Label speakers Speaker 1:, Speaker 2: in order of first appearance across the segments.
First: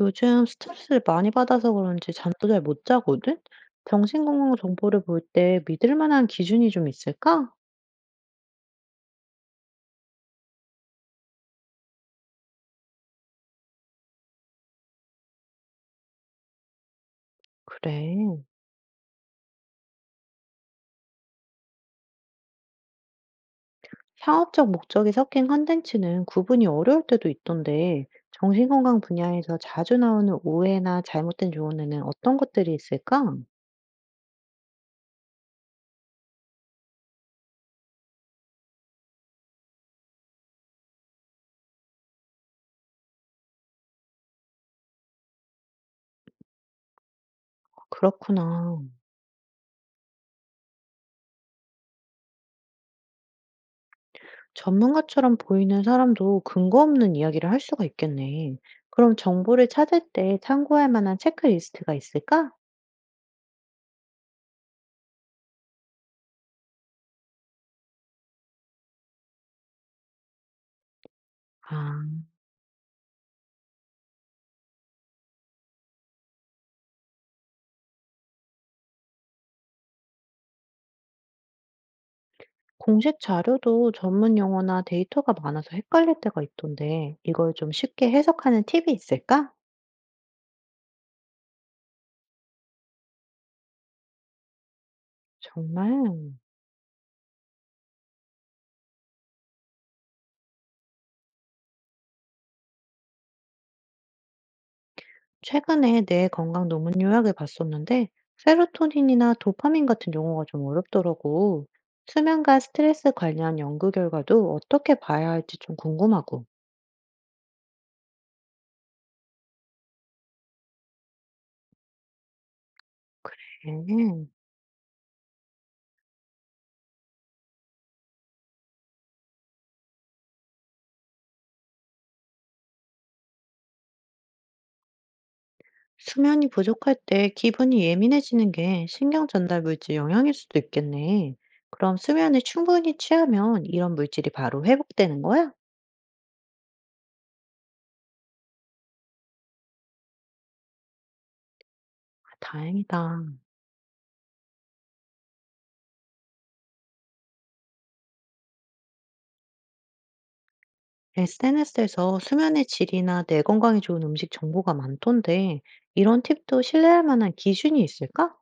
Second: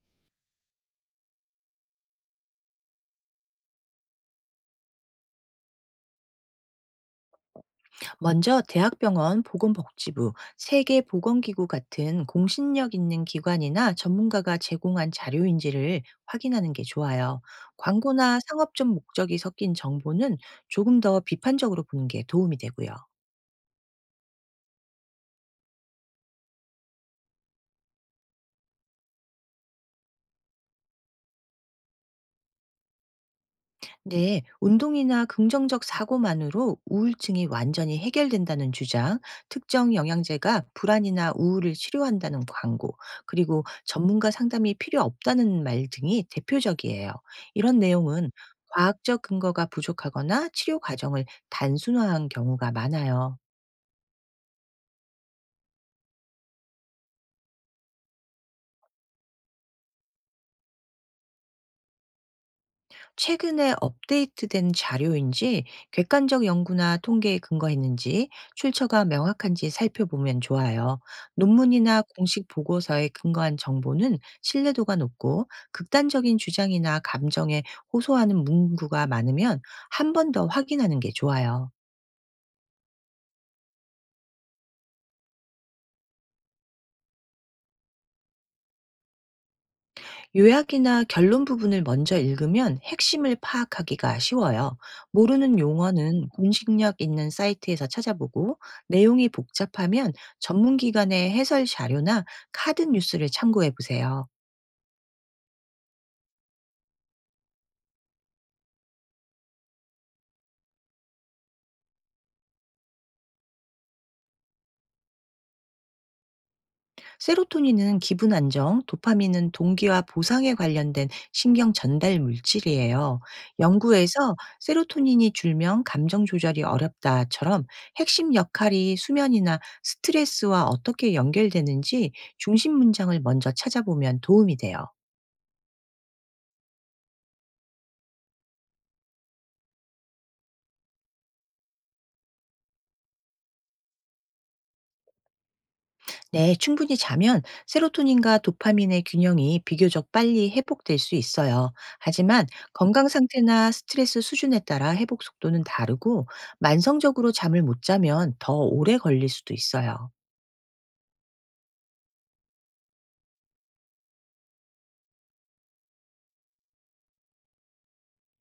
Speaker 1: 요즘 스트레스를 많이 받아서 그런지 잠도 잘 못 자거든? 정신건강 정보를 볼 때 믿을 만한 기준이 좀 있을까?
Speaker 2: 먼저 대학병원, 보건복지부, 세계보건기구 같은 공신력 있는 기관이나 전문가가 제공한 자료인지를 확인하는 게 좋아요. 광고나
Speaker 1: 그래.
Speaker 2: 상업적 목적이 섞인 정보는 조금 더 비판적으로 보는 게 도움이 되고요.
Speaker 1: 상업적 목적이 섞인 콘텐츠는 구분이 어려울 때도 있던데, 정신건강 분야에서 자주 나오는 오해나 잘못된 조언에는 어떤 것들이 있을까?
Speaker 2: 네, 운동이나 긍정적 사고만으로 우울증이 완전히 해결된다는 주장, 특정 영양제가 불안이나 우울을 치료한다는 광고, 그리고 전문가 상담이 필요 없다는 말 등이 대표적이에요. 이런 내용은
Speaker 1: 그렇구나.
Speaker 2: 과학적 근거가 부족하거나 치료 과정을 단순화한 경우가 많아요.
Speaker 1: 전문가처럼 보이는 사람도 근거 없는 이야기를 할 수가 있겠네. 그럼 정보를 찾을 때 참고할 만한 체크리스트가 있을까?
Speaker 2: 최근에 업데이트된 자료인지 객관적 연구나 통계에 근거했는지 출처가 명확한지 살펴보면 좋아요. 논문이나
Speaker 1: 아.
Speaker 2: 공식 보고서에 근거한 정보는 신뢰도가 높고 극단적인 주장이나 감정에 호소하는 문구가 많으면 한 번 더 확인하는 게 좋아요.
Speaker 1: 공식 자료도 전문 용어나 데이터가 많아서 헷갈릴 때가 있던데, 이걸 좀 쉽게 해석하는 팁이 있을까?
Speaker 2: 요약이나 결론 부분을 먼저 읽으면 핵심을 파악하기가 쉬워요. 모르는
Speaker 1: 정말,
Speaker 2: 용어는 공식력 있는 사이트에서 찾아보고 내용이 복잡하면 전문기관의 해설 자료나 카드 뉴스를 참고해 보세요.
Speaker 1: 최근에 뇌 건강 논문 요약을 봤었는데, 세로토닌이나 도파민 같은 용어가 좀 어렵더라고. 수면과 스트레스 관련 연구 결과도 어떻게 봐야 할지 좀 궁금하고.
Speaker 2: 세로토닌은 기분 안정, 도파민은 동기와 보상에 관련된 신경 전달 물질이에요.
Speaker 1: 음,
Speaker 2: 연구에서 세로토닌이 줄면 감정 조절이 어렵다처럼 핵심 역할이 수면이나 스트레스와 어떻게 연결되는지 중심 문장을 먼저 찾아보면 도움이 돼요.
Speaker 1: 수면이 부족할 때 기분이 예민해지는 게 신경 전달 물질 영향일 수도 있겠네. 그럼 수면을 충분히 취하면 이런 물질이 바로 회복되는 거야?
Speaker 2: 네, 충분히 자면 세로토닌과 도파민의 균형이 비교적 빨리 회복될 수 있어요. 하지만 건강
Speaker 1: 다행이다.
Speaker 2: 상태나 스트레스 수준에 따라 회복 속도는 다르고 만성적으로 잠을 못 자면 더 오래 걸릴 수도 있어요.
Speaker 1: SNS에서 수면의 질이나 뇌 건강에 좋은 음식 정보가 많던데, 이런 팁도 신뢰할 만한 기준이 있을까?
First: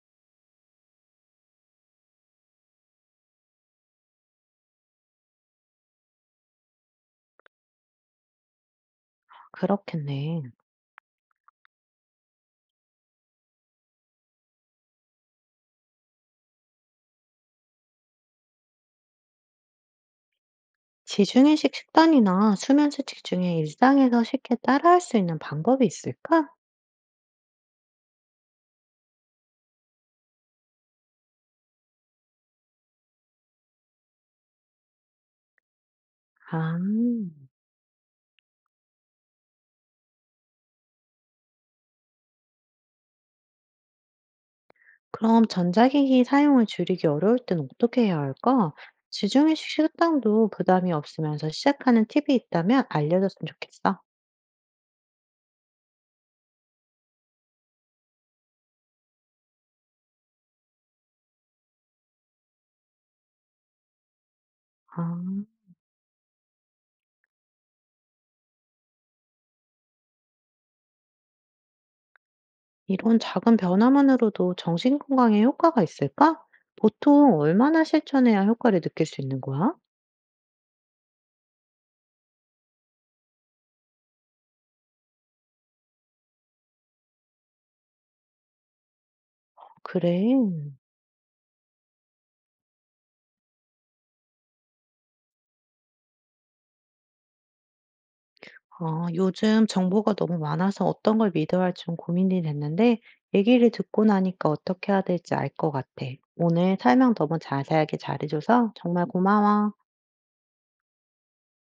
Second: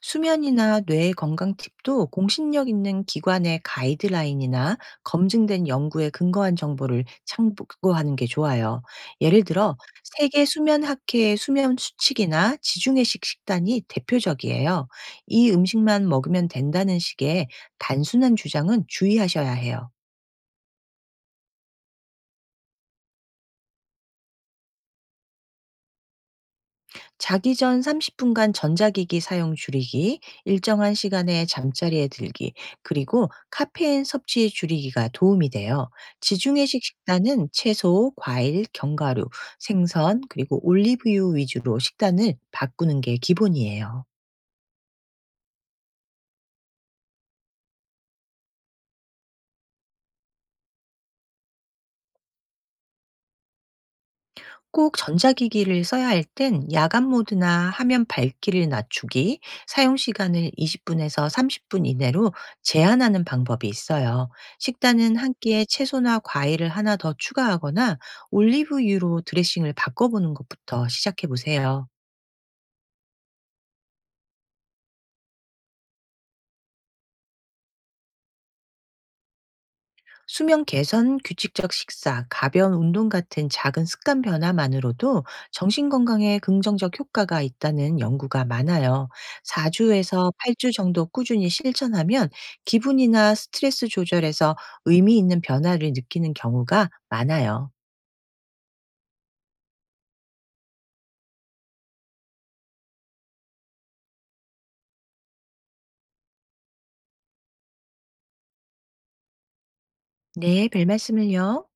Speaker 2: 수면이나 뇌 건강 팁도 공신력 있는 기관의 가이드라인이나 검증된 연구에 근거한 정보를 참고하는 게 좋아요. 예를 들어
Speaker 1: 그렇겠네.
Speaker 2: 세계 수면 학회의 수면 수칙이나 지중해식 식단이 대표적이에요. 이 음식만 먹으면 된다는 식의 단순한 주장은 주의하셔야 해요.
Speaker 1: 지중해식 식단이나 수면 수칙 중에 일상에서 쉽게 따라할 수 있는 방법이 있을까?
Speaker 2: 자기 전 30 분간 전자기기 사용 줄이기, 일정한 시간에 잠자리에 들기, 그리고 카페인 섭취 줄이기가 도움이 돼요.
Speaker 1: 아,
Speaker 2: 지중해식 식단은 채소, 과일, 견과류, 생선, 그리고 올리브유 위주로 식단을 바꾸는 게 기본이에요.
Speaker 1: 그럼 전자기기 사용을 줄이기 어려울 땐 어떻게 해야 할까? 지중해식 식단도 부담이 없으면서 시작하는 팁이 있다면 알려줬으면 좋겠어.
Speaker 2: 꼭 전자기기를 써야 할 땐 야간 모드나 화면 밝기를 낮추기, 사용 시간을 20분에서 30분 이내로 제한하는 방법이 있어요.
Speaker 1: 아.
Speaker 2: 식단은 한 끼에 채소나 과일을 하나 더 추가하거나 올리브유로 드레싱을 바꿔보는 것부터 시작해 보세요.
Speaker 1: 이런 작은 변화만으로도 정신 건강에 효과가 있을까? 보통 얼마나 실천해야 효과를 느낄 수 있는 거야?
Speaker 2: 수면 개선, 규칙적 식사, 가벼운 운동 같은 작은 습관 변화만으로도 정신 건강에 긍정적 효과가 있다는 연구가 많아요. 4주에서
Speaker 1: 그래.
Speaker 2: 8주 정도 꾸준히 실천하면 기분이나 스트레스 조절에서 의미 있는 변화를 느끼는 경우가 많아요.
Speaker 1: 아, 요즘 정보가 너무 많아서 어떤 걸 믿어야 할지 좀 고민이 됐는데, 얘기를 듣고 나니까 어떻게 해야 될지 알 것 같아. 오늘 설명 너무 자세하게 잘해줘서 정말 고마워.
Speaker 2: 네, 별 말씀을요.